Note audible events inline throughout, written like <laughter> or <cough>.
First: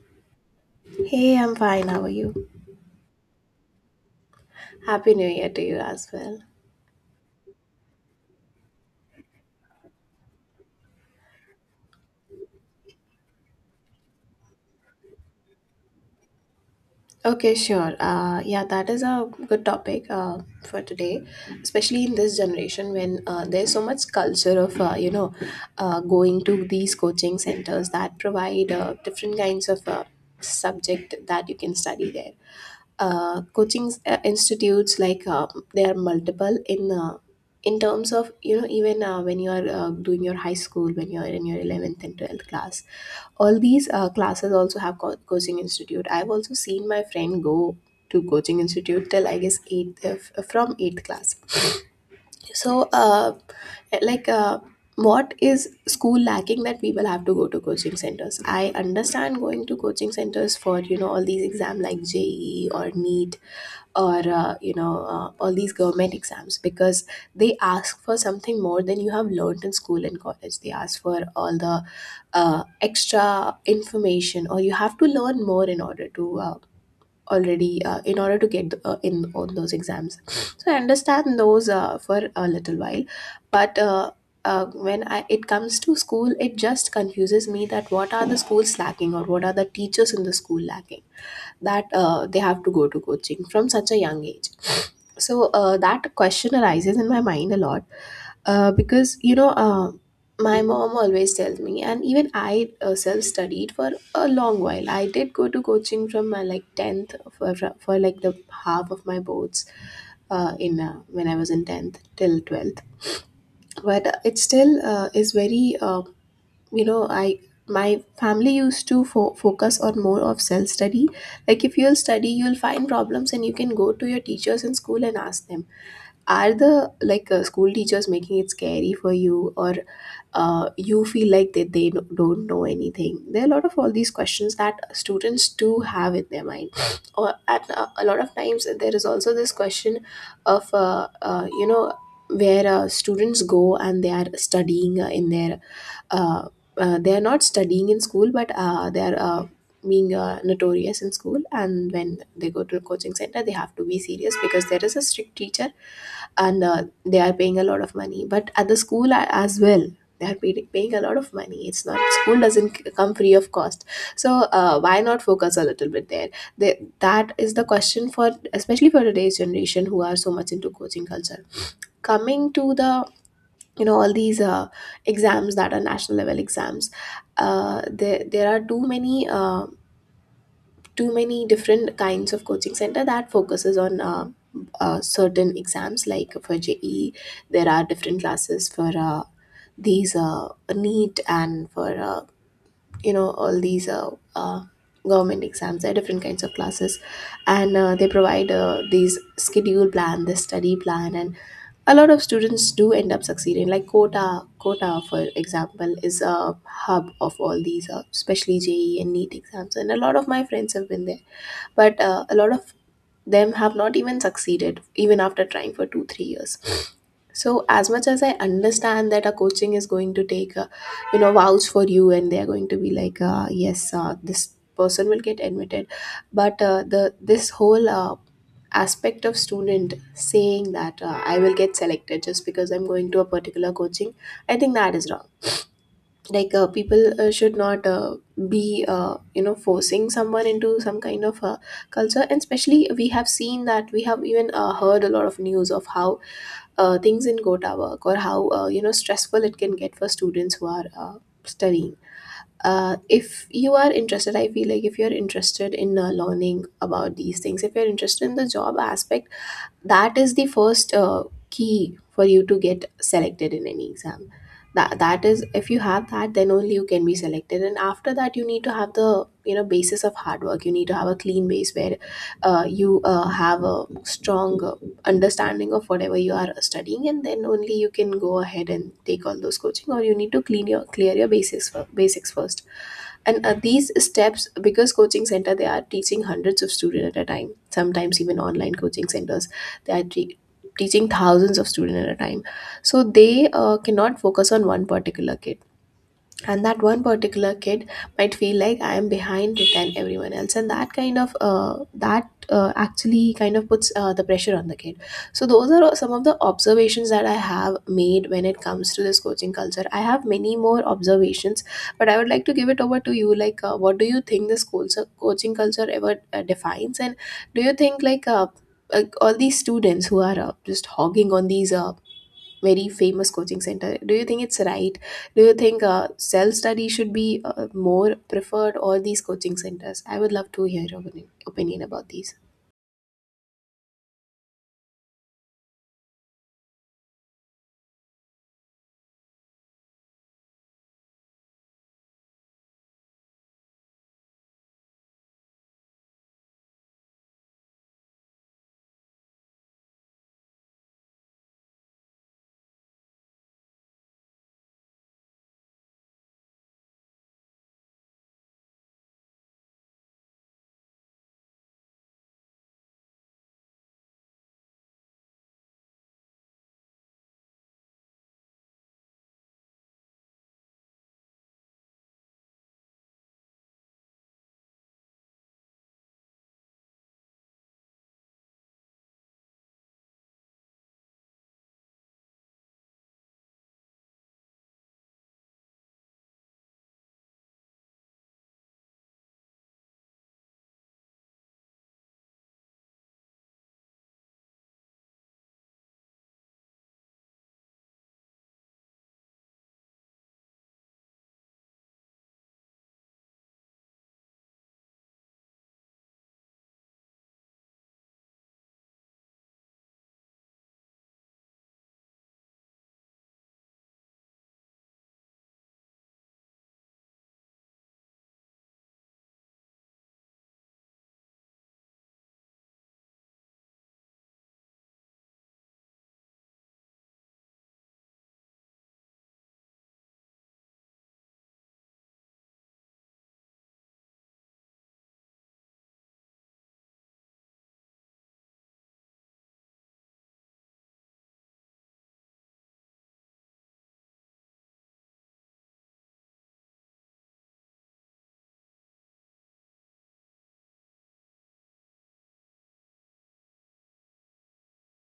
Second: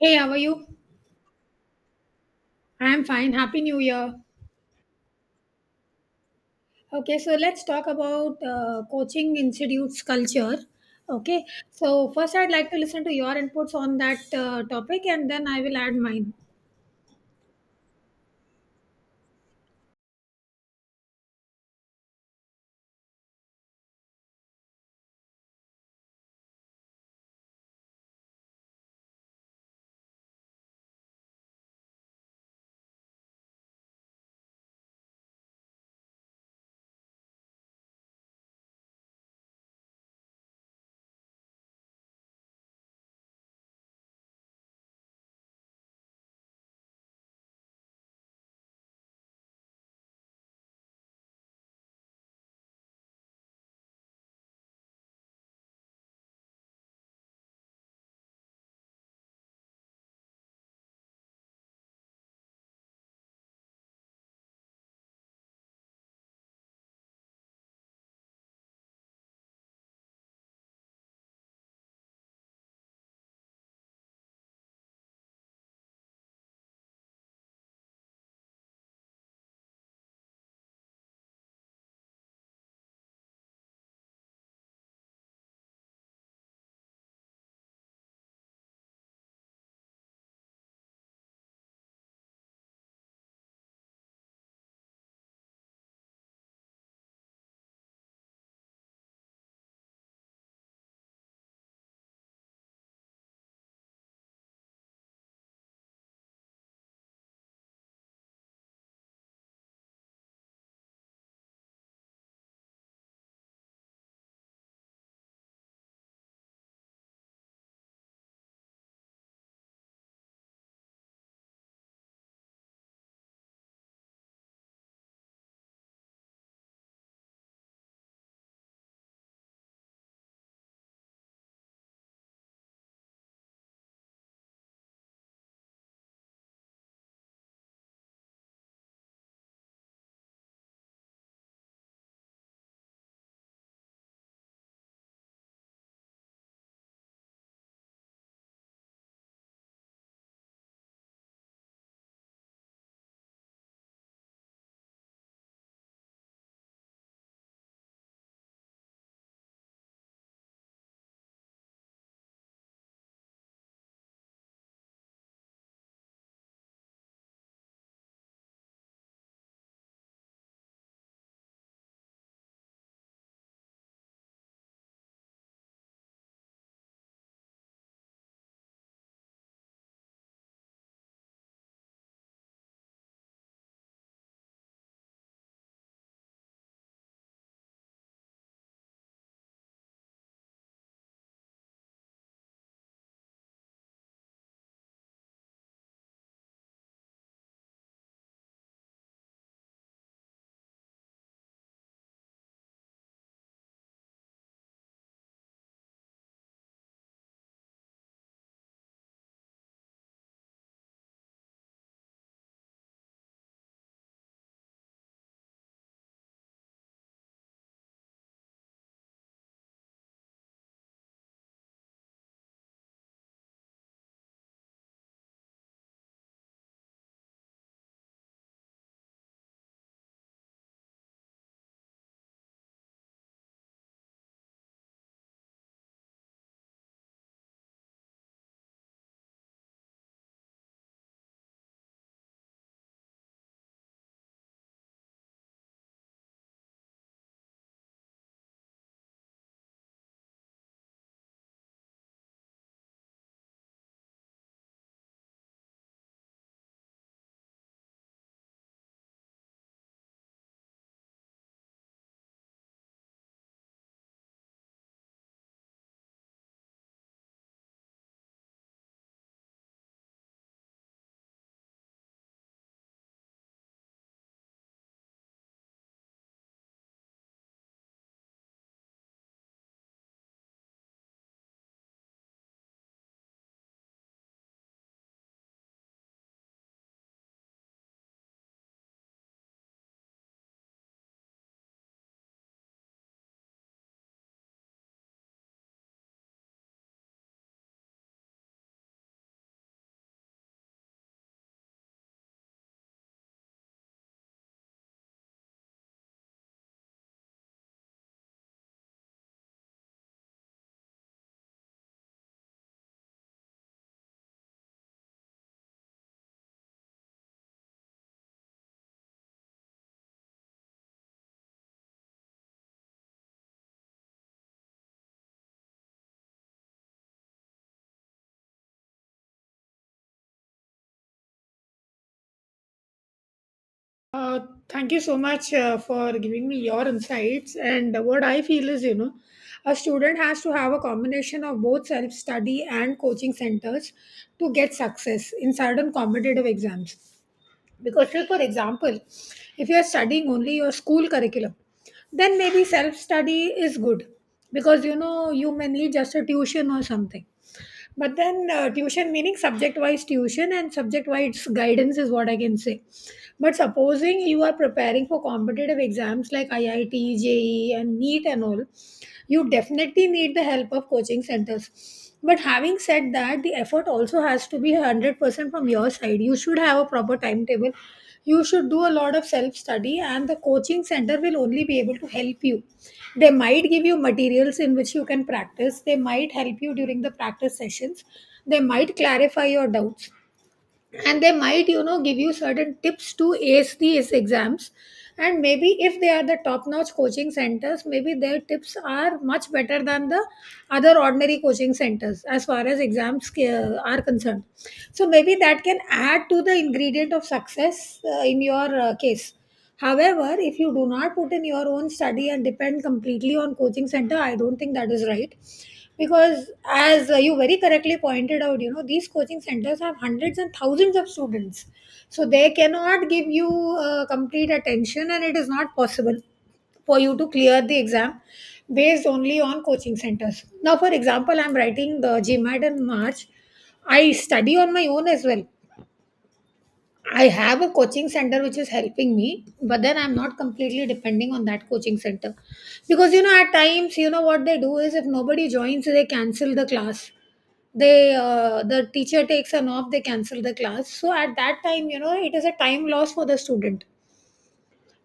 Hey, how are you? Hey, I'm fine. How are you? I'm fine. Happy New Year. Happy New Year to you as well. Okay, so let's talk about coaching institutes culture. Okay, so first I'd like to listen to your inputs on that topic, and then I will add mine. Okay, sure. Yeah, that is a good topic for today, especially in this generation when there's so much culture of going to these coaching centers that provide different kinds of subject that you can study there. Coaching institutes, like, there are multiple in terms of even when you are doing your high school, when you are in your 11th and 12th class. All these classes also have coaching institute. I've also seen my friend go to coaching institute till, I guess, eighth, from eighth class. So, like, what is school lacking that people have to go to coaching centers? I understand going to coaching centers for, all these exams like JE or NEET, or all these government exams, because they ask for something more than you have learned in school and college. They ask for all the extra information, or you have to learn more in order to already in order to get in on those exams. <sniffs> So I understand those, for a little while, but it comes to school, it just confuses me that what are the schools lacking, or what are the teachers in the school lacking, that they have to go to coaching from such a young age. <sniffs> So that question arises in my mind a lot, because, my mom always tells me, and even I self-studied for a long while. I did go to coaching from, my, like, 10th, for, like, the half of my boards, in when I was in 10th till 12th. But it still is very, I. My family used to focus on more of self study. Like, if you'll study, you'll find problems and you can go to your teachers in school and ask them. Are the, like, school teachers making it scary for you, or you feel like that they don't know anything? There are a lot of all these questions that students do have in their mind. <sniffs> Or at, a lot of times, there is also this question of where students go and they are studying, in their uh, they are not studying in school, but they are being notorious in school, and when they go to a coaching center they have to be serious because there is a strict teacher. And they are paying a lot of money, but at the school as well they are paying a lot of money. It's not, school doesn't come free of cost. So why not focus a little bit there? That is the question, for especially for today's generation, who are so much into coaching culture. Coming to the, all these exams that are national level exams, there are too many, different kinds of coaching center that focuses on certain exams, like for JE. There are different classes for these, NEET, and for, all these, government exams. There are different kinds of classes, and they provide these schedule plan, the study plan, and a lot of students do end up succeeding, like Quota, for example, is a hub of all these, especially JE and NEET exams, and a lot of my friends have been there. But a lot of them have not even succeeded, even after trying for 2 3 years. So, as much as I understand that a coaching is going to take a, vouch for you, and they are going to be like, yes, this person will get admitted. But, the this whole aspect of student saying that I will get selected just because I'm going to a particular coaching, I think that is wrong. Like, people should not be, forcing someone into some kind of culture. And especially we have seen that, we have even heard a lot of news of how things in Kota work, or how, stressful it can get for students who are studying. If you are interested, I feel like, if you're interested in learning about these things, if you're interested in the job aspect, that is the first key for you to get selected in any exam. That is, if you have that, then only you can be selected. And after that you need to have the, basis of hard work. You need to have a clean base where you have a strong understanding of whatever you are studying, and then only you can go ahead and take all those coaching. Or you need to clean your clear your basics first. And these steps, because coaching center, they are teaching hundreds of students at a time. Sometimes even online coaching centers, they are teaching thousands of students at a time. So they cannot focus on one particular kid. And that one particular kid might feel like, I am behind than everyone else, and that kind of, that, actually kind of puts, the pressure on the kid. So those are some of the observations that I have made when it comes to this coaching culture. I have many more observations, but I would like to give it over to you. Like, what do you think, coaching culture ever defines? And do you think, like, all these students who are just hogging on these very famous coaching center, do you think it's right? Do you think self study should be more preferred, or these coaching centers? I would love to hear your opinion about these. Uh, Thank you so much for giving me your insights. And what I feel is, you know, a student has to have a combination of both self study and coaching centers to get success in certain competitive exams. Because, say, for example, if you are studying only your school curriculum, then maybe self study is good because you know you may need just a tuition or something, but then tuition meaning subject wise tuition and subject wise guidance is what I can say. But supposing you are preparing for competitive exams like IIT, JE and NEET and all, you definitely need the help of coaching centers. But having said that, the effort also has to be 100% from your side. You should have a proper timetable, you should do a lot of self study, and the coaching center will only be able to help you. They might give you materials in which you can practice, they might help you during the practice sessions, they might clarify your doubts, and they might, you know, give you certain tips to ace these exams. And maybe if they are the top notch coaching centers, maybe their tips are much better than the other ordinary coaching centers as far as exams are concerned. So maybe that can add to the ingredient of success in your case. However, if you do not put in your own study and depend completely on coaching center, I don't think that is right. Because as you very correctly pointed out, you know, these coaching centers have hundreds and thousands of students. So they cannot give you complete attention, and it is not possible for you to clear the exam based only on coaching centers. Now, for example, I'm writing the GMAT in March. I study on my own as well. I have a coaching center which is helping me, but then I'm not completely depending on that coaching center. Because, you know, at times, you know, what they do is if nobody joins, they cancel the class. They, the teacher takes an off, they cancel the class. So at that time, you know, it is a time loss for the student.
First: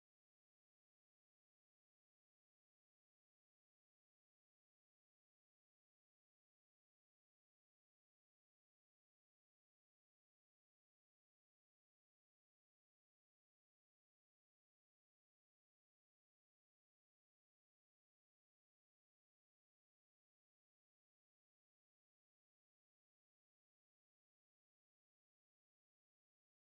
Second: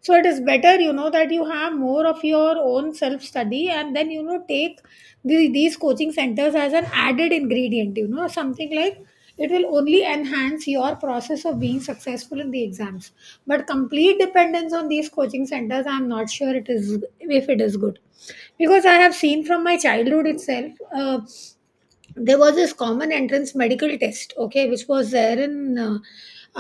So it is better, you know, that you have more of your own self study and then, you know, take the, these coaching centers as an added ingredient, you know, something like it will only enhance your process of being successful in the exams. But complete dependence on these coaching centers, I'm not sure it is, if it is good. Because I have seen from my childhood itself, there was this common entrance medical test, okay, which was there in uh,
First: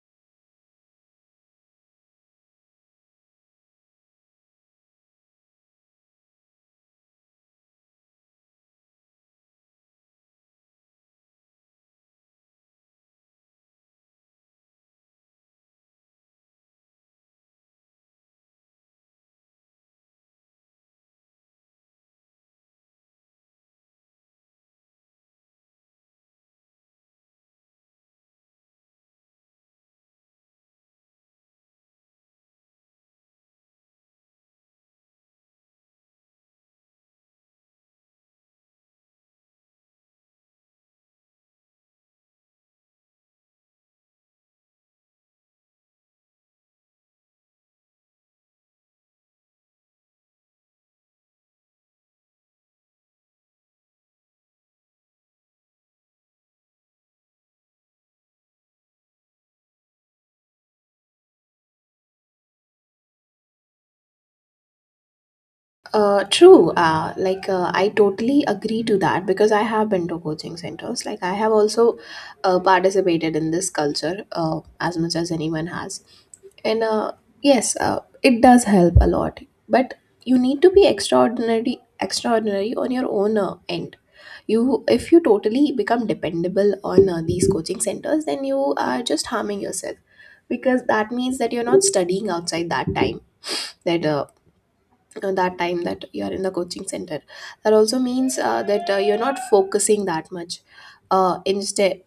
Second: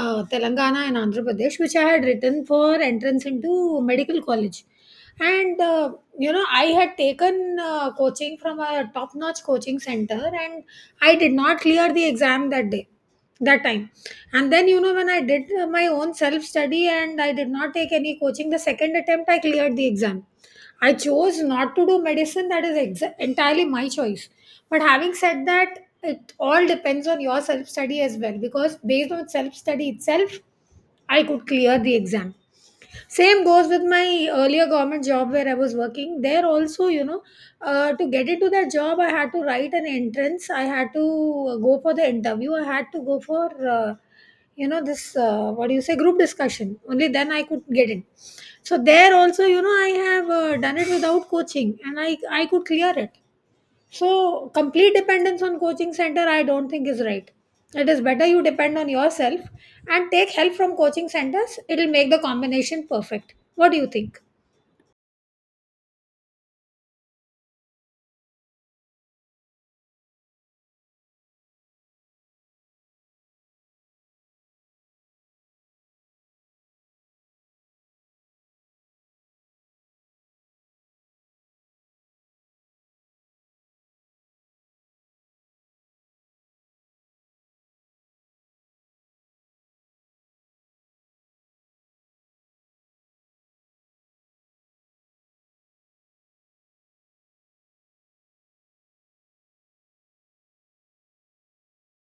uh, Telangana and Andhra Pradesh, which I had written for entrance into medical college. And you know, I had taken coaching from a top notch coaching center, and I did not clear the exam that day, that time. And then, you know, when I did my own self study and I did not take any coaching, the second attempt I cleared the exam. I chose not to do medicine. That is entirely my choice. But having said that, it all depends on your self study as well, because based on self study itself, I could clear the exam. Same goes with my earlier government job where I was working. There also, you know, to get into that job I had to write an entrance, I had to go for the interview, I had to go for you know, this what do you say, group discussion, only then I could get in. So there also, you know, I have done it without coaching, and I could clear it. So, complete dependence on coaching center, I don't think is right. It is better you depend on yourself and take help from coaching centers. It will make the combination perfect. What do you think? True. Like, I totally agree to that, because I have been to coaching centers. Like, I have also participated in this culture as much as anyone has, and, yes, it does help a lot. But you need to be extraordinary, extraordinary on your own end. If you totally become dependable on these coaching centers, then you are just harming yourself, because that means that you're not studying outside that time, that uh, that you're in the coaching center. That also means that you're not focusing that much, instead,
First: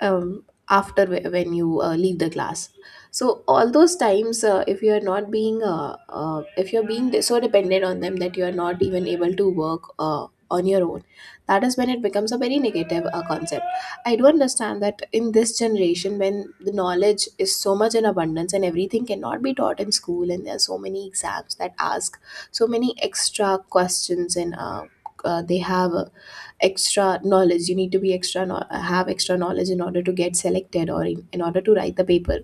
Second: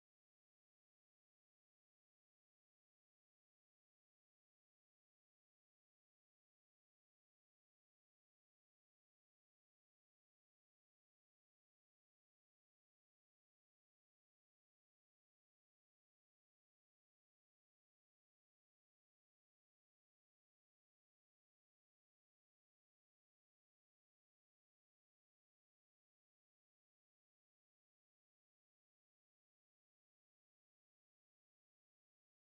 um, after when you leave the class. So all those times, if you're not being, if you're being de- so dependent on them that you're not even able to work on your own, that is when it becomes a very negative concept. I do understand that in this generation, when the knowledge is so much in abundance, and everything cannot be taught in school, and there are so many exams that ask so many extra questions, and they have extra knowledge, you need to be have extra knowledge in order to get selected, or in order to write the paper.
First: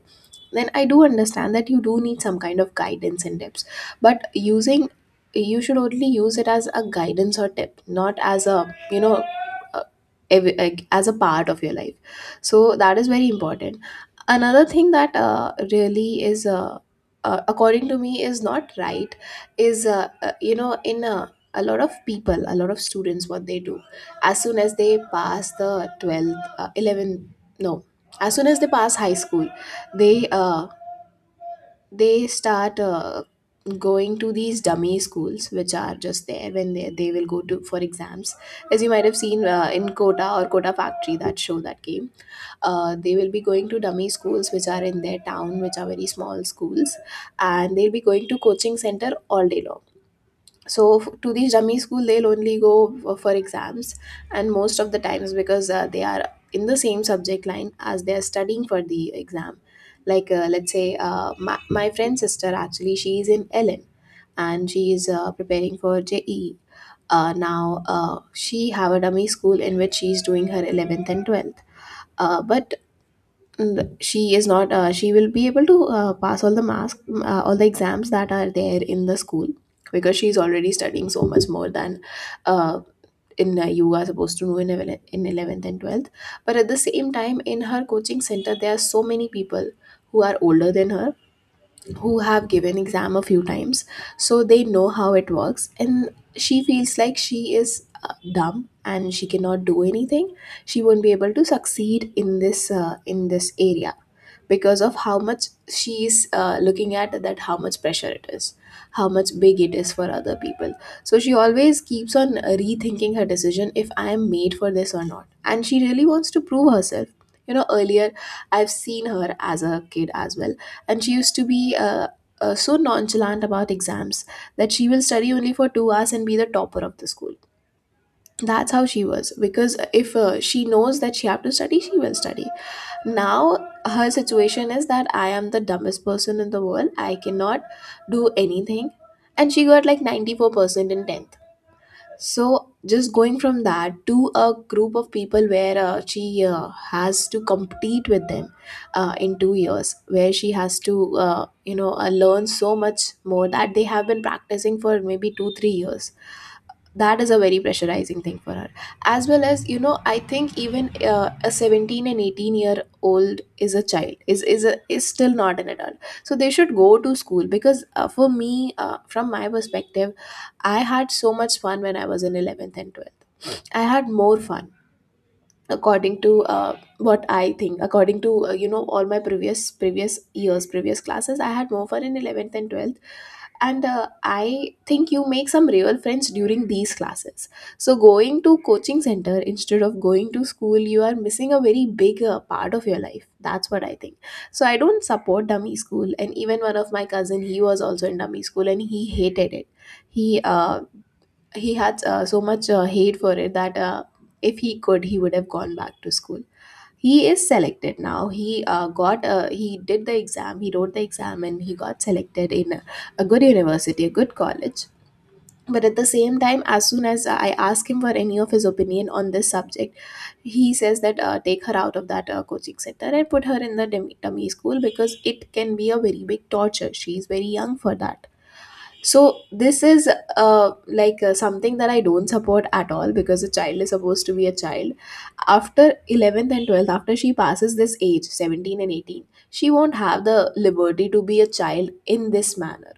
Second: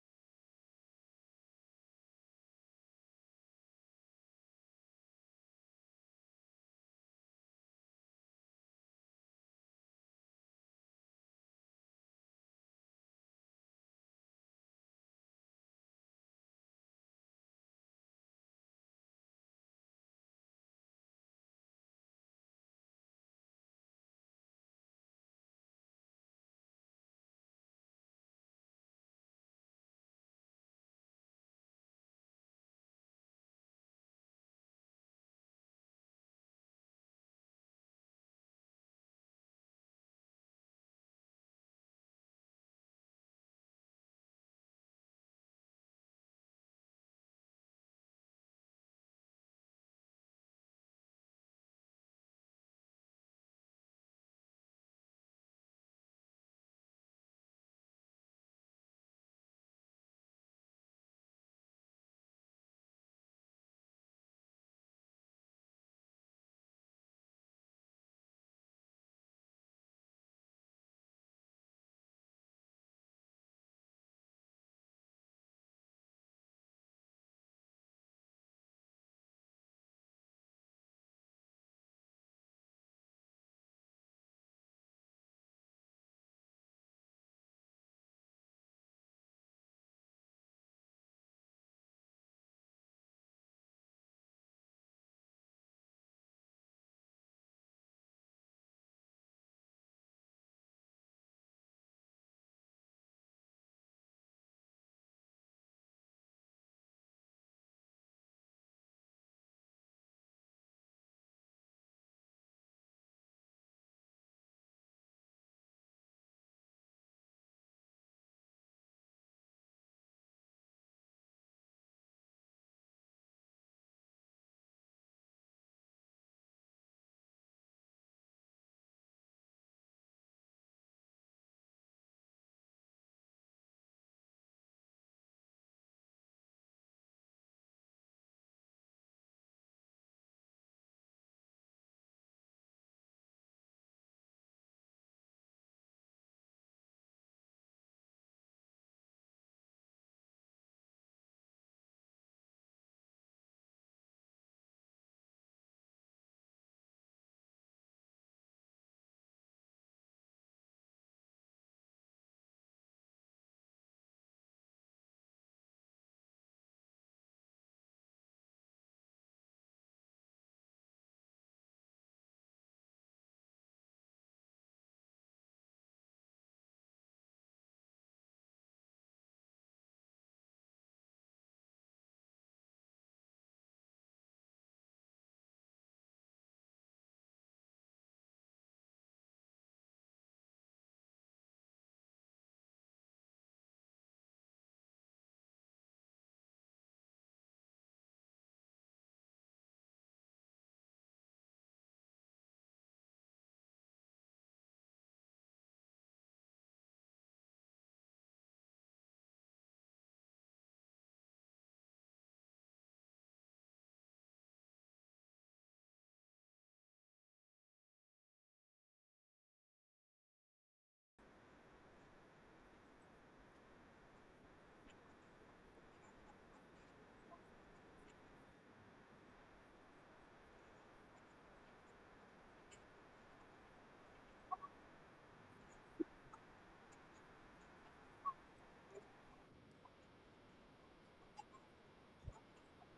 Then I do understand that you do need some kind of guidance and tips, but using you should only use it as a guidance or tip, not as a you know uh, like, as a part of your life. So that is very important. Another thing that really is, according to me, is not right. Is, in a lot of people, a lot of students, what they do as soon as they pass the 12th, 11, no, as soon as they pass high school, they uh they start going to these dummy schools, which are just there when they will go to for exams. As you might have seen, in Kota, or Kota Factory, that show that came, they will be going to dummy schools which are in their town, which are very small schools, and they'll be going to coaching center all day long. So, to these dummy school they'll only go for exams. And most of the times, because they are in the same subject line as they are studying for the exam. Like, let's say, my friend's sister, actually, she is in ln, and she is preparing for JE. Now she have a dummy school in which she is doing her 11th and 12th, but and she is not, she will be able to pass all the mask all the exams that are there in the school, because she is already studying so much more than uh, in you are supposed to know in 11th and 12th. But at the same time, in her coaching center there are so many people who are older than her, who have given exam a few times, so they know how it works. And she feels like she is dumb and she cannot do anything. She won't be able to succeed in this area, because of how much she's looking at that, how much pressure it is, how much big it is for other people. So she always keeps on rethinking her decision if I am made for this or not, and she really wants to prove herself. Earlier I've seen her as a kid as well. And she used to be so nonchalant about exams, that she will study only for 2 hours and be the topper of the school. That's how she was, because if she knows that she have to study, she will study. Now her situation is that I am the dumbest person in the world, I cannot do anything. And she got like 94% in 10th. So just going from that to a group of people where she has to compete with them in 2 years, where she has to learn so much more that they have been practicing for maybe 2 3 years. That is a very pressurizing thing for her, as well as, you know, I think even a 17 and 18 year old is a child, is still not an adult. So they should go to school. Because for me, from my perspective, I had so much fun when I was in 11th and 12th. I had more fun according to what I think, according to all my previous years, previous classes. I had more fun in 11th and 12th. And I think you make some real friends during these classes. So going to coaching center instead of going to school, you are missing a very big part of your life. That's what I think. So I don't support dummy school. And even one of my cousin, he was also in dummy school, and he hated it. He uh, he had so much hate for it, that if he could, he would have gone back to school. He is selected now. He did the exam, he wrote the exam, and he got selected in a good university, a good college. But at the same time, as soon as I ask him for any of his opinion on this subject, he says that take her out of that coaching center and put her in the dummy school, because it can be a very big torture. She is very young for that. So this is like something that I don't support at all, because a child is supposed to be a child. After 11th and 12th, after she passes this age, 17 and 18, she won't have the liberty to be a child in this manner,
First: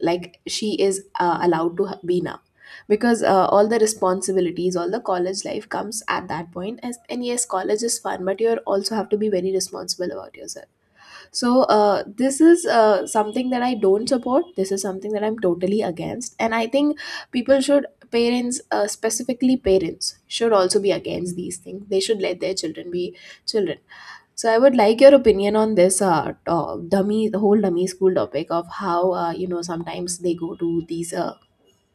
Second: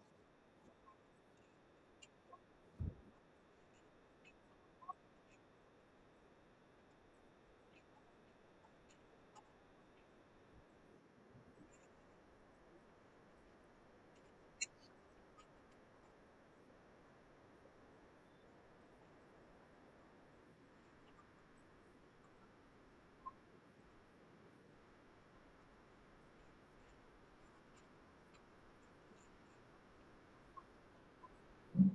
like she is allowed to be now. Because all the responsibilities, all the college life comes at that point. And yes, college is fun, but you also have to be very responsible about yourself. So this is something that I don't support. This is something that I'm totally against, and I think people should parents, specifically parents, should also be against these things. They should let their children be children. So I would like your opinion on this, to- dummy the whole dummy school topic, of how sometimes they go to these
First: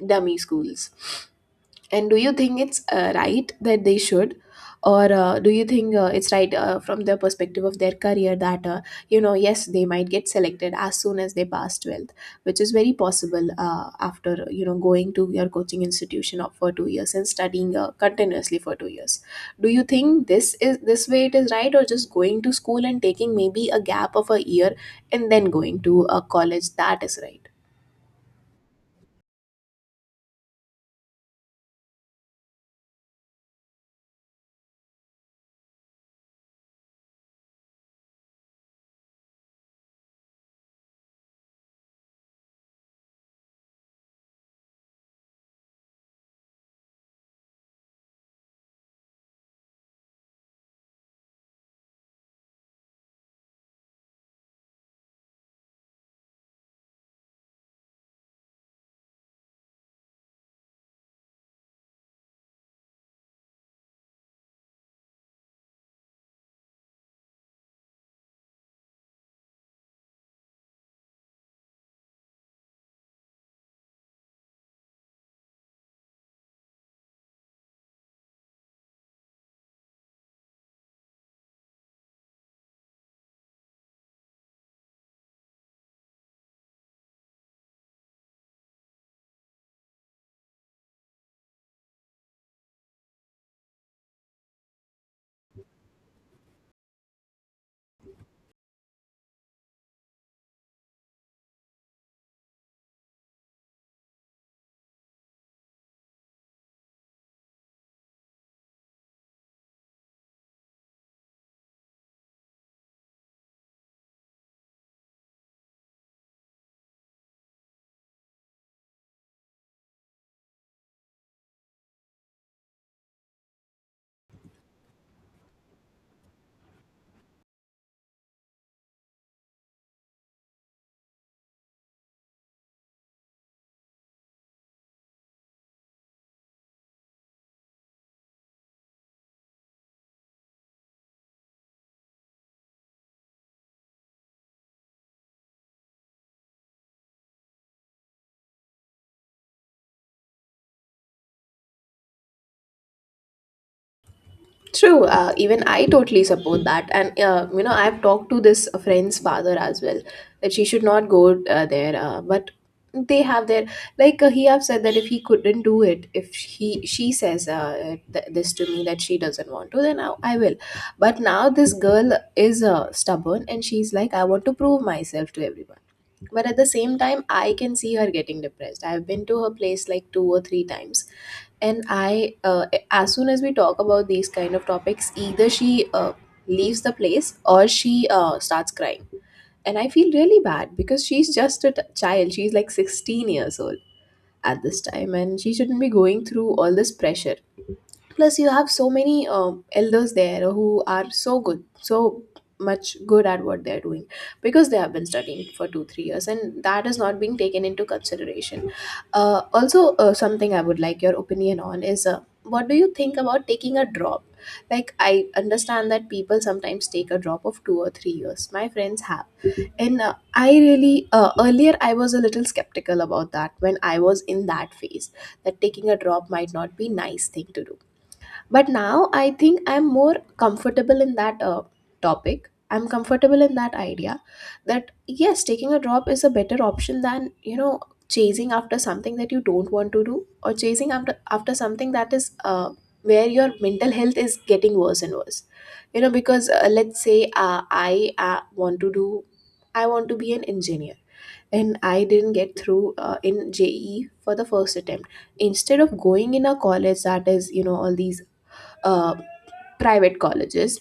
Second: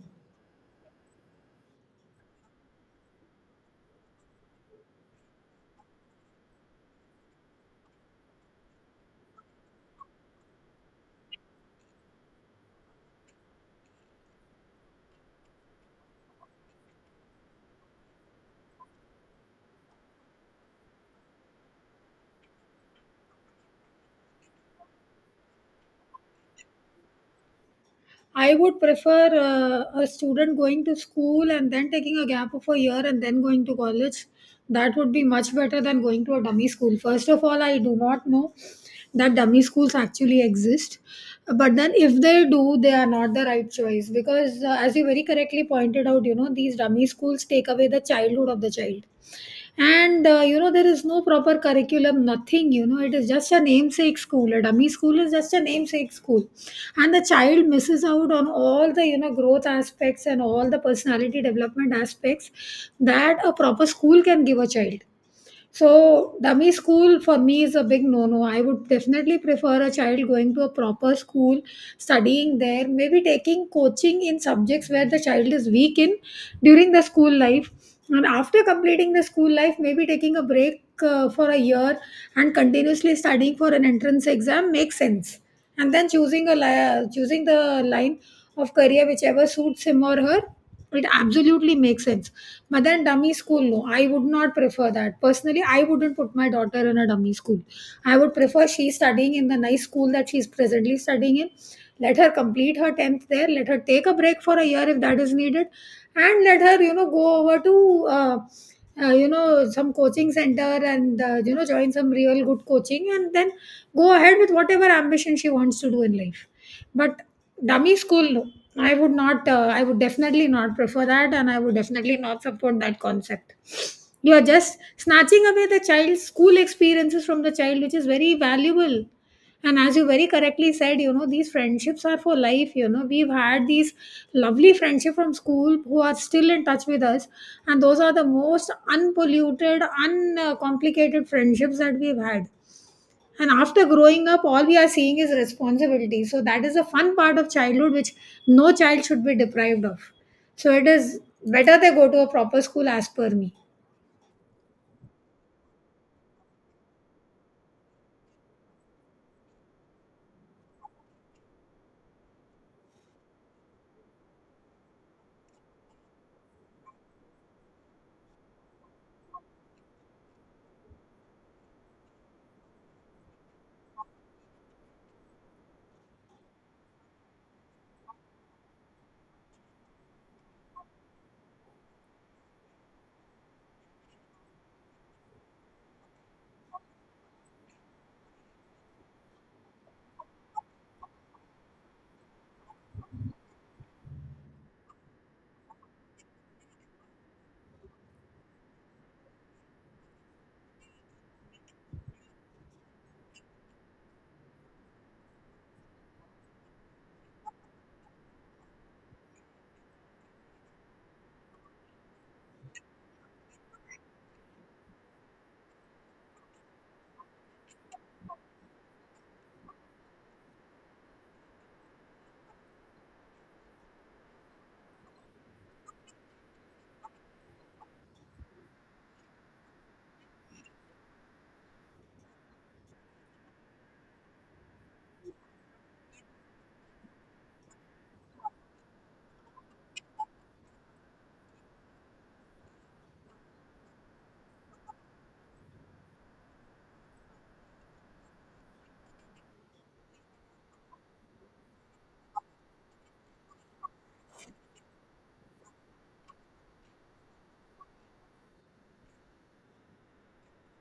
dummy schools. And do you think it's right that they should? Or do you think it's right from the perspective of their career that, yes, they might get selected as soon as they pass 12th, which is very possible after, you know, going to your coaching institution for 2 years and studying continuously for 2 years. Do you think this way it is right, or just going to school and taking maybe a gap of a year and then going to a college, that is right? I would prefer a student going to school and then taking a gap of a year and then going to college. That would be much better than going to a dummy school. First of all, I do not know that dummy schools actually exist. But then, if they do, they are not the right choice because, as you very correctly pointed out, you know, these dummy schools take away the childhood of the child. And you know, there is no proper curriculum, nothing, you know, it is just a namesake school. A dummy school is just a namesake school, and the child misses out on all the, you know, growth aspects and all the personality development aspects that a proper school can give a child. So, dummy school for me is a big no no. I would definitely prefer a child going to a proper school, studying there, maybe taking coaching in subjects where the child is weak in during the school life. And after completing the school life, maybe taking a break for a year and continuously studying for an entrance exam makes sense. And then choosing a choosing the line of career whichever suits him or her, it absolutely makes sense. But then dummy school, no, I would not prefer that. Personally, I wouldn't put my daughter in a dummy school. I would prefer she's studying in the nice school that she's presently studying in. Let her complete her 10th there. Let her take a break for a year if that is needed. And let her, you know, go over to, you know, some coaching center, and, you know, join some real good coaching, and then go ahead with whatever ambition she wants to do in life. But dummy school, no. I would not, I would definitely not prefer that, and I would definitely not support that concept. You are just snatching away the child's school experiences from the child, which is very valuable. And as you very correctly said, you know, these friendships are for life. You know, we've had these lovely friendship from school who are still in touch with us. And those are the most unpolluted, uncomplicated friendships that we've had. And after growing up, all we are seeing is responsibility. So that is a fun part of childhood which no child should be deprived of. So it is better they go to a proper school as per me. True. Even I totally support that, and I've talked to this friend's father as well, that she should not go there. But they have their, he have said that if he couldn't do it, if he she says this to me that she doesn't want to, then I will. But now this girl is stubborn, and she's like, I want to prove myself to everyone. But at the same time, I can see her getting depressed. I've been to her place like two or three times, and I as soon as we talk about these kind of topics, either she leaves the place or she starts crying. And I feel really bad, because she's just a child, she's like 16 years old at this time, and she shouldn't be going through all this pressure. Plus you have so many elders there, who are so much good at what they're doing, because they have been studying for 2 3 years, and that is not being taken into consideration. Also, something I would like your opinion on is, what do you think about taking a drop? Like, I understand that people sometimes take a drop of 2 or 3 years, my friends have. And I really earlier I was a little skeptical about that when I was in that phase, that taking a drop might not be nice thing to do. But now I think I'm more comfortable in that, topic, I'm comfortable in that idea, that yes, taking a drop is a better option than, chasing after something that you don't want to do, or chasing after something that is where your mental health is getting worse and worse. You know, because let's say, I want to be an engineer, and I didn't get through in JE for the first attempt, instead of going in a college that is, you know, all these uh, private colleges.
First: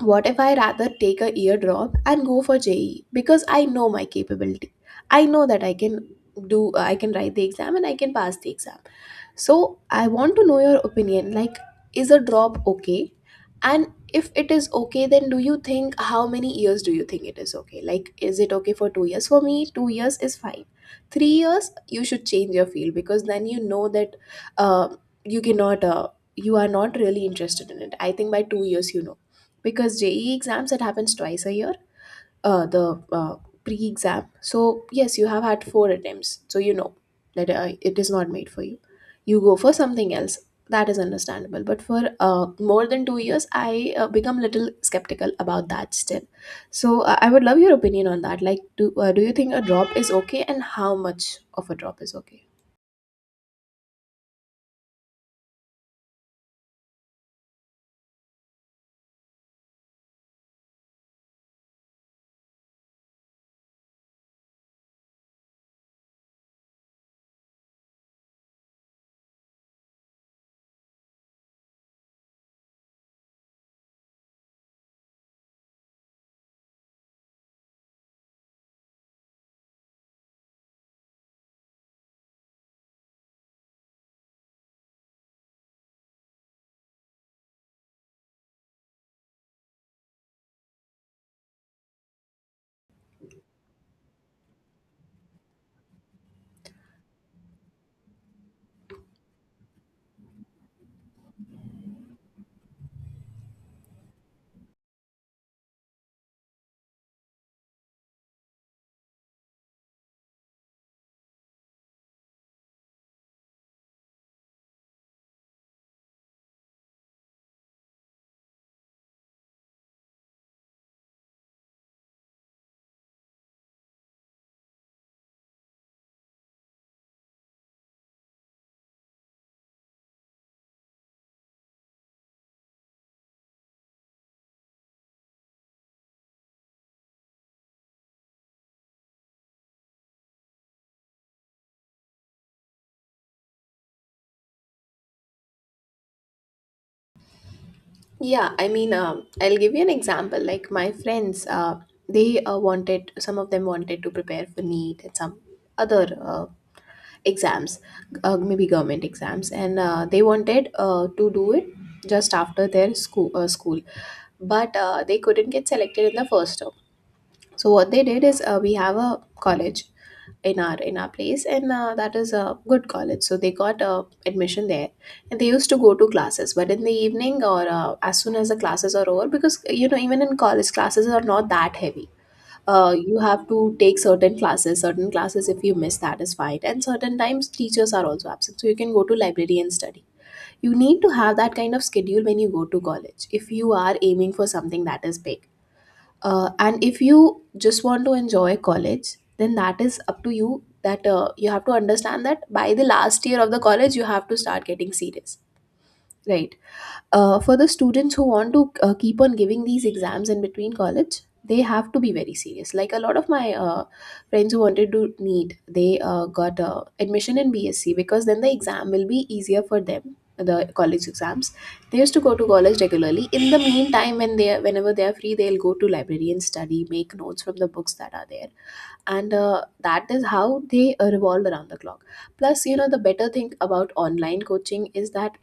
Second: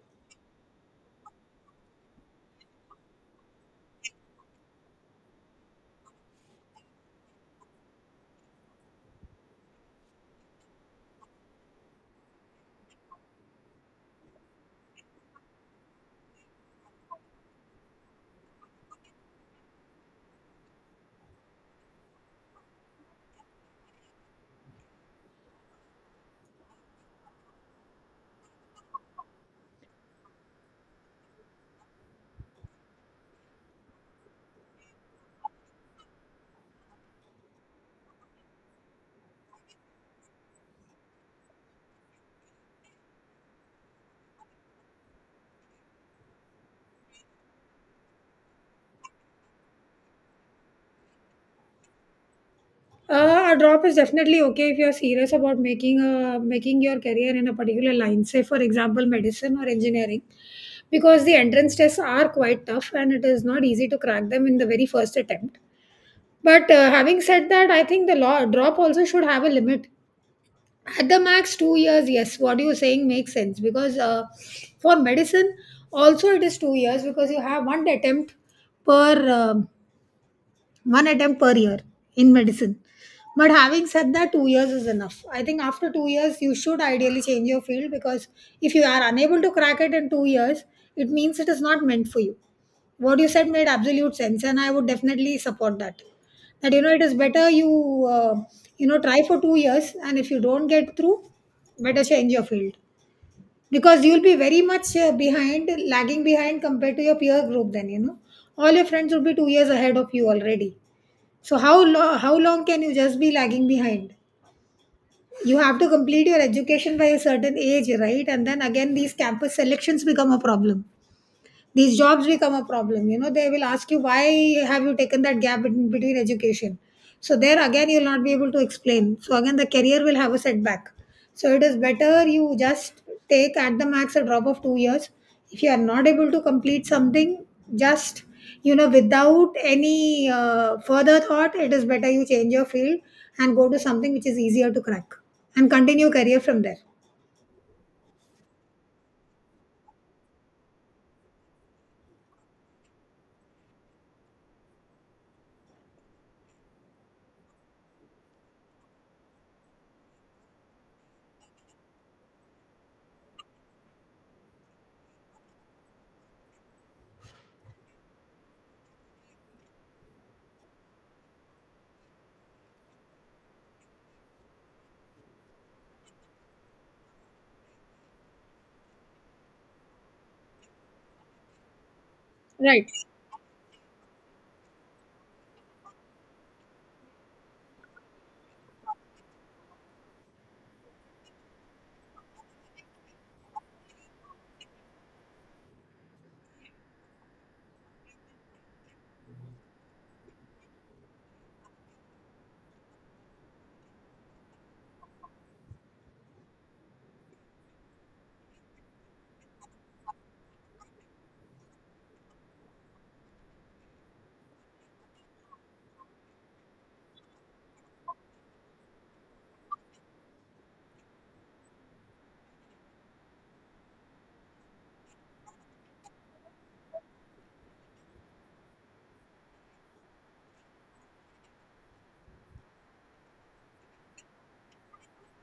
What if I rather take a year drop and go for JE, because I know my capability. I know that I can write the exam and I can pass the exam. So I want to know your opinion. Like, is a drop okay? And if it is okay, then do you think how many years do you think it is okay? Like, is it okay for 2 years? For me, 2 years is fine. 3 years, you should change your field, because then you know that uh, you cannot, you are not really interested in it. I think by 2 years, you know. Because JE exams, it happens twice a year, the pre-exam. So yes, you have had four attempts. So you know that it is not made for you. You go for something else. That is understandable. But for more than 2 years, I become little skeptical about that still. So I would love your opinion on that. Like, do you think a drop is okay, and how much of a drop is okay? A drop is definitely okay if you are serious about making making your career in a particular line, say for example medicine or engineering, because the entrance tests are quite tough and it is not easy to crack them in the very first attempt. But having said that, I think the law drop also should have a limit, at the max 2 years. Yes, what you're saying makes sense, because for medicine also it is 2 years because you have per um, one attempt per year in medicine. But having said that, 2 years is enough. I think after 2 years you should ideally change your field, because if you are unable to crack it in 2 years, it means it is not meant for you. What you said made absolute sense, and I would definitely support that. That, you know, it is better you you know, try for 2 years, and if you don't get through, better change your field. Because you'll be very much behind, lagging behind compared to your peer group. Then, you know, all your friends will be 2 years ahead of you already. So how how long can you just be lagging behind? You have to complete your education by a certain age, right? And then again, these campus selections become a problem, these jobs become a problem. You know, they will ask you why have you taken that gap in between education. So there again, you'll not be able to explain, so again the career will have a setback. So it is better you just take at the max a drop of 2 years. If you are not able to complete something, just, you know, without any further thought, it is better you change your field and go to something which is easier to crack and continue career from there. Yeah, I mean, I'll give you an example. Like my friends, they wanted some of them wanted to prepare for NEET, and some other exams, maybe government exams, and they wanted to do it just after their school, but they couldn't get selected in the first term. So what they did is, we have a college in our place, and that is a good college. So they got admission there, and they used to go to classes, but in the evening or as soon as the classes are over, because you know even in college classes are not that heavy. Right. You have to take certain classes. If you miss, that is fine, and certain times teachers are also absent, so you can go to library and study. You need to have that kind of schedule when you go to college if you are aiming for something that is big. And if you just want to enjoy college, then that is up to you. That you have to understand, that by the last year of the college you have to start getting serious, right? For the students who want to keep on giving these exams in between college, they have to be very serious. Like a lot of my friends who wanted to need, they got admission in BSc, because then the exam will be easier for them, the college exams. They used to go to college regularly. In the meantime, whenever they are free, they'll go to library and study, make notes from the books that are there. And that is how they revolve around the clock. Plus, you know, the better thing about online coaching is that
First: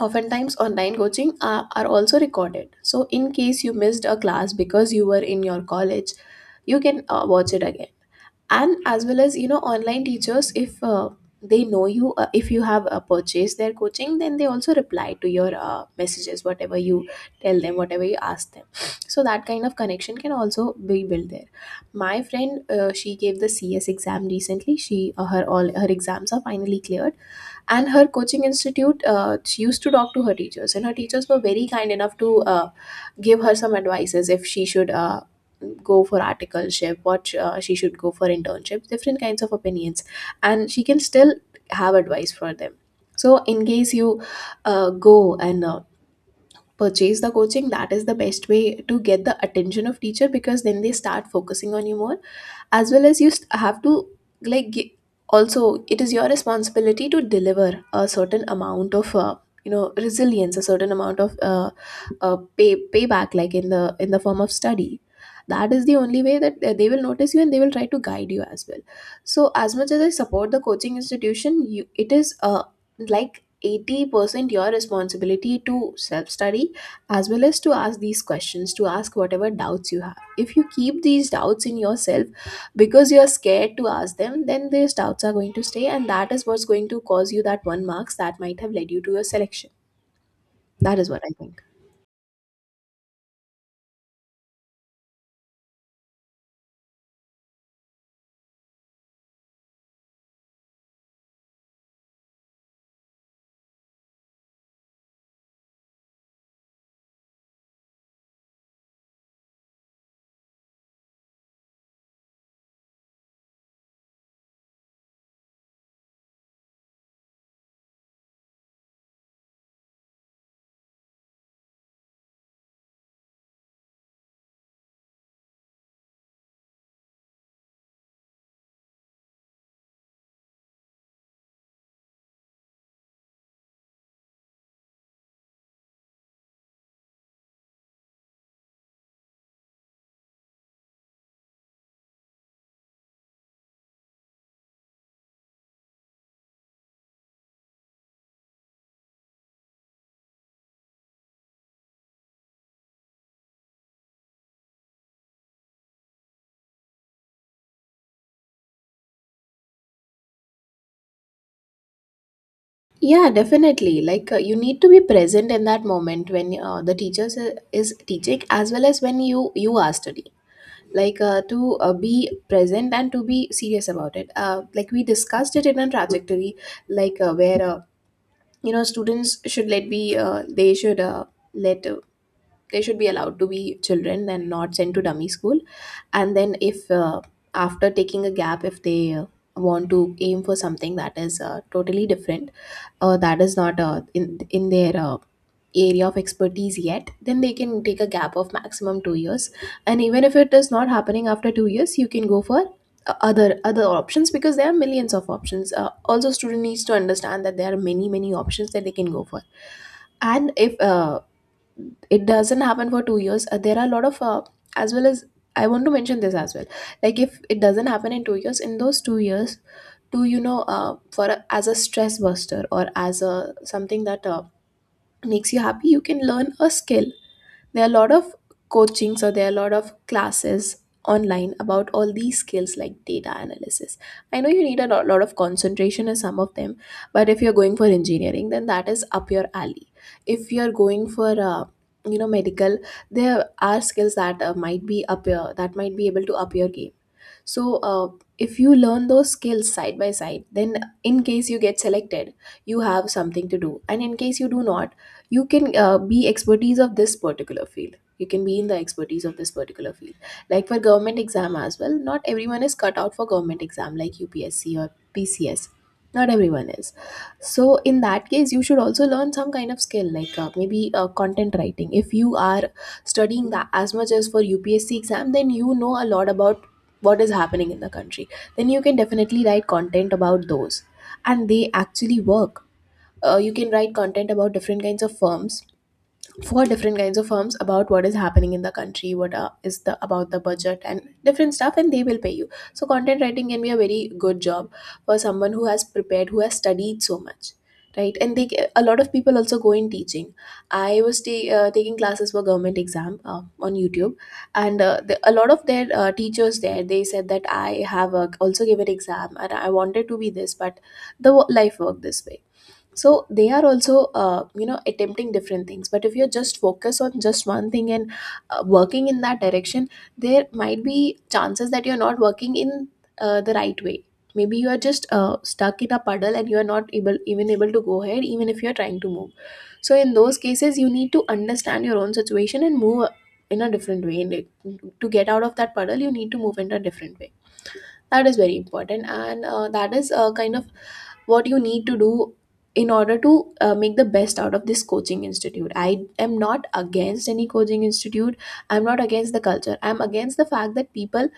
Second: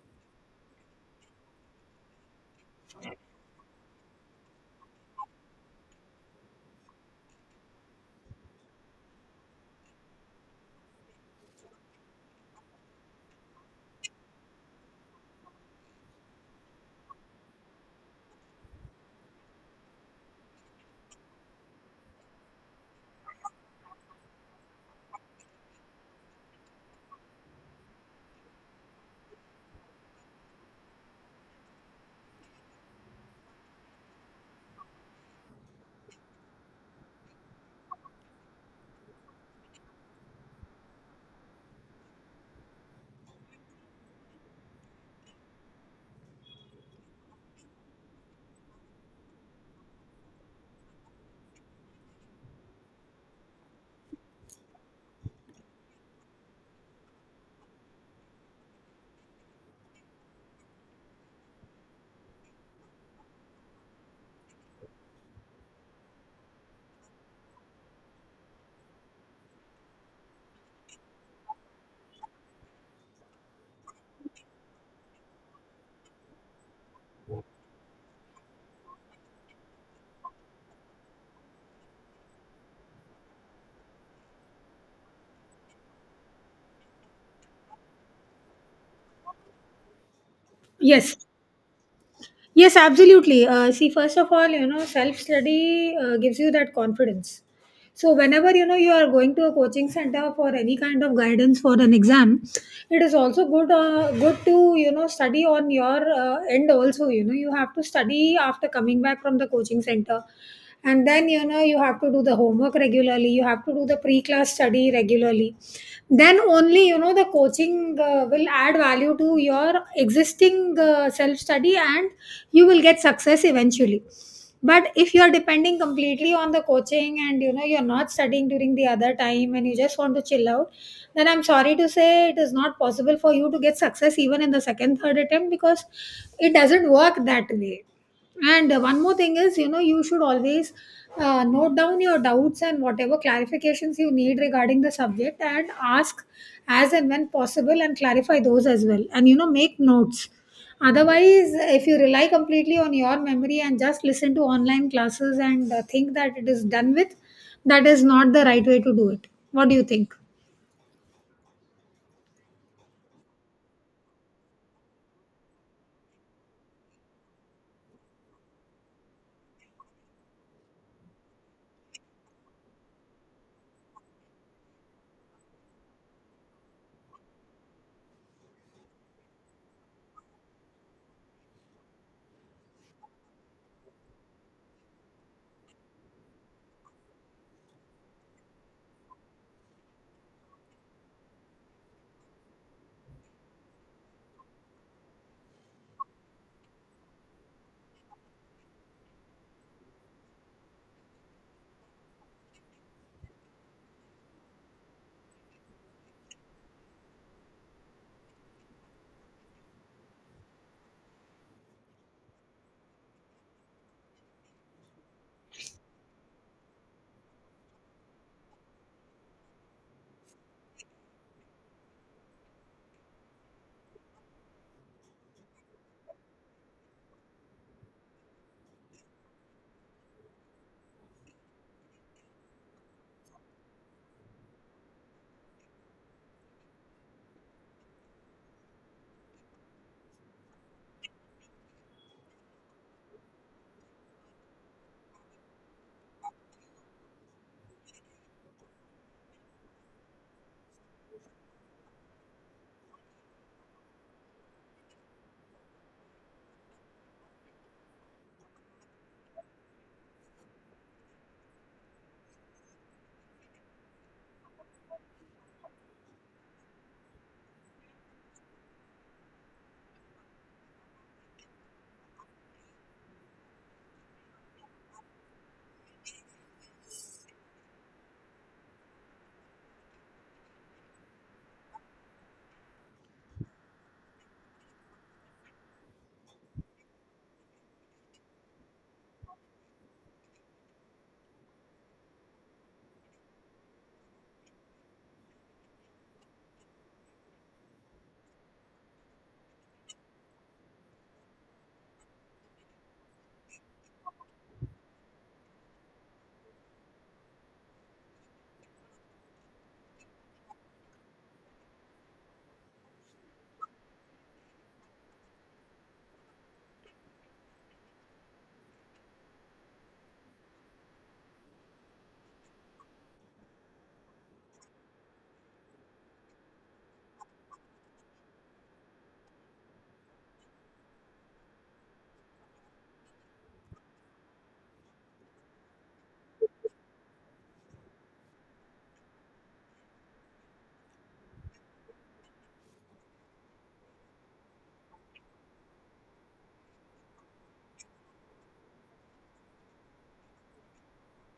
oftentimes online coaching are also recorded. So in case you missed a class because you were in your college, you can watch it again. And as well as, you know, online teachers, if they know you, if you have purchased their coaching, then they also reply to your messages, whatever you tell them, whatever you ask them. So that kind of connection can also be built there. My friend, she gave the CS exam recently. She her all her exams are finally cleared, and her coaching institute, she used to talk to her teachers, and her teachers were very kind enough to give her some advices, if she should go for articleship, what she should go for internships, different kinds of opinions. And she can still have advice for them. So in case you go and purchase the coaching, that is the best way to get the attention of teacher, because then they start focusing on you more. As well as have to, like gi- also it is your responsibility to deliver a certain amount of, you know, resilience, a certain amount of payback, like in the form of study. That is the only way that they will notice you and they will try to guide you as well. So as much as I support the coaching institution, you, it is like 80% your responsibility to self study, as well as to ask these questions, to ask whatever doubts you have. If you keep these doubts in yourself because you're scared to ask them, then these doubts are going to stay, and that is what's going to cause you that one marks that might have led you to your selection. That is Yes. what I think. Yes, absolutely. See, first of all, you know, self study gives you that confidence. So, whenever you know you are going to a coaching center for any kind of guidance for an exam, it is also good, good to, you know, study on your end. Also, you know, you have to study after coming back from the coaching center, and then, you know, you have to do the homework regularly. You have to do the pre-class study regularly. Then only, you know, the coaching will add value to your existing self-study, and you will get success eventually. But if you are depending completely on the coaching and, you know, you're not studying during the other time and you just want to chill out, then I'm sorry to say it is not possible for you to get success even in the second, third attempt, because it doesn't work that way. And one more thing is, you know, you should always note down your doubts and whatever clarifications you need regarding the subject, and ask as and when possible, and clarify those as well. And, you know, make notes. Otherwise, if you rely completely on your memory and just listen to online classes and think that it is done with, that is not the right way to do it. What do you think? Yeah, definitely. Like you need to be present in that moment when the teacher is teaching, as well as when you are studying. Like to be present and to be serious about it, like we discussed it in a trajectory, like where you know students should let be, they should let they should be allowed to be children and not sent to dummy school. And then if after taking a gap, if they want to aim for something that is totally different, or that is not in their area of expertise yet, then they can take a gap of maximum 2 years. And even if it is not happening after 2 years, you can go for other options, because there are millions of options. Also, student needs to understand that there are many options that they can go for. And if it doesn't happen for 2 years, there are a lot of as well as, I want to mention this as well. Like if it doesn't happen in 2 years, in those 2 years, to, you know, for a, as a stress buster, or as a something that makes you happy, you can learn a skill. There are a lot of coachings, or there are a lot of classes online, about all these skills, like data analysis. I know you need a lot of concentration in some of them, but if you're going for engineering, then that is up your alley. If you're going for, you know, medical, there are skills that might be up your, that might be able to up your game. So if you learn those skills side by side, then in case you get selected, you have something to do, and in case you do not, you can be expertise of this particular field, you can be in the expertise of this particular field. Like for government exam as well, not everyone is cut out for government exam, like UPSC or PCS. Not everyone is. So in that case, you should also learn some kind of skill, like maybe content writing. If you are studying that as much as for UPSC exam, then you know a lot about what is happening in the country. Then you can definitely write content about those, and they actually work. You can write content about different kinds of firms, four different kinds of firms, about what is happening in the country, what is the, about the budget and different stuff, and they will pay you. So content writing can be a very good job for someone who has prepared, who has studied so much, right? And they, a lot of people also go in teaching. I was taking classes for government exam on YouTube. And a lot of their teachers there, they said that I have also given exam and I wanted to be this, but life worked this way. So they are also you know attempting different things. But if you are just focus on just one thing and working in that direction, there might be chances that you're not working in the right way. Maybe you are just stuck in a puddle and you are not able, even able to go ahead, even if you're trying to move. So in those cases, you need to understand your own situation and move in a different way. To get out of that puddle, you need to move in a different way. That is very important, and that is kind of what you need to do in order to make the best out of this coaching institute. I am not against any coaching institute. I'm not against the culture. I'm against the fact that people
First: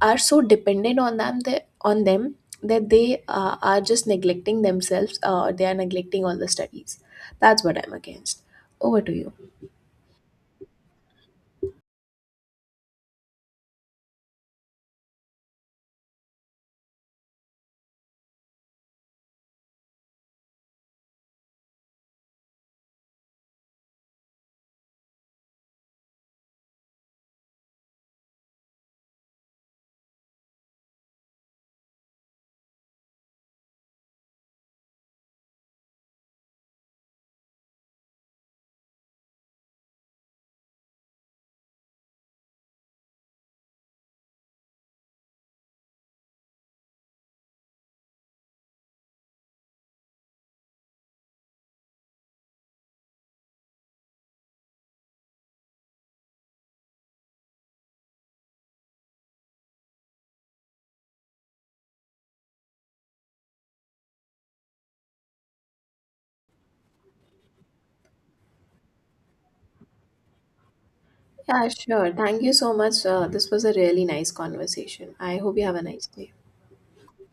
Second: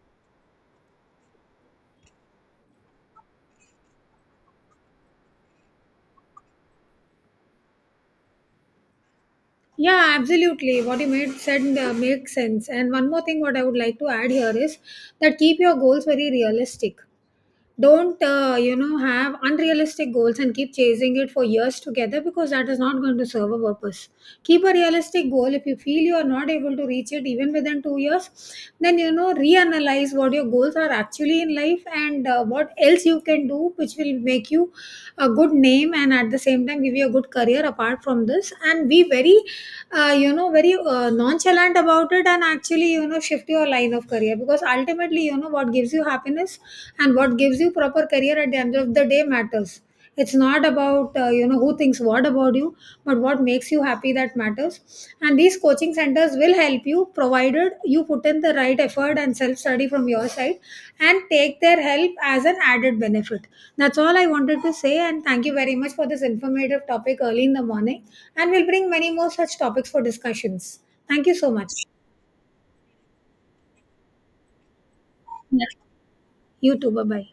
are so dependent on them, on them, that they are just neglecting themselves. They are neglecting all the studies. That's what I'm against. Over to you. Yeah, absolutely. What you made said makes sense. And one more thing, what I would like to add here is that keep your goals very realistic. Don't you know, have unrealistic goals and keep chasing it for years together, because that is not going to serve a purpose. Keep a realistic goal. If you feel you are not able to reach it even within 2 years, then, you know, reanalyze what your goals are actually in life, and what else you can do which will make you a good name, and at the same time give you a good career apart from this, and be very you know, very nonchalant about it, and actually, you know, shift your line of career. Because ultimately, you know, what gives you happiness and what gives you proper career at the end of the day matters. It's not about you know, who thinks what about you, but what makes you happy, that matters. And these coaching centers will help you, provided you put in the right effort and self study from your side and take their help as an added benefit. That's all I wanted to say, and thank you very much for this informative topic early in the morning, and we'll bring many more such topics for discussions. Thank you so Yeah, much. sure, thank you so much. This was a really nice conversation. I hope you Yes. have a nice day. You too. Bye bye.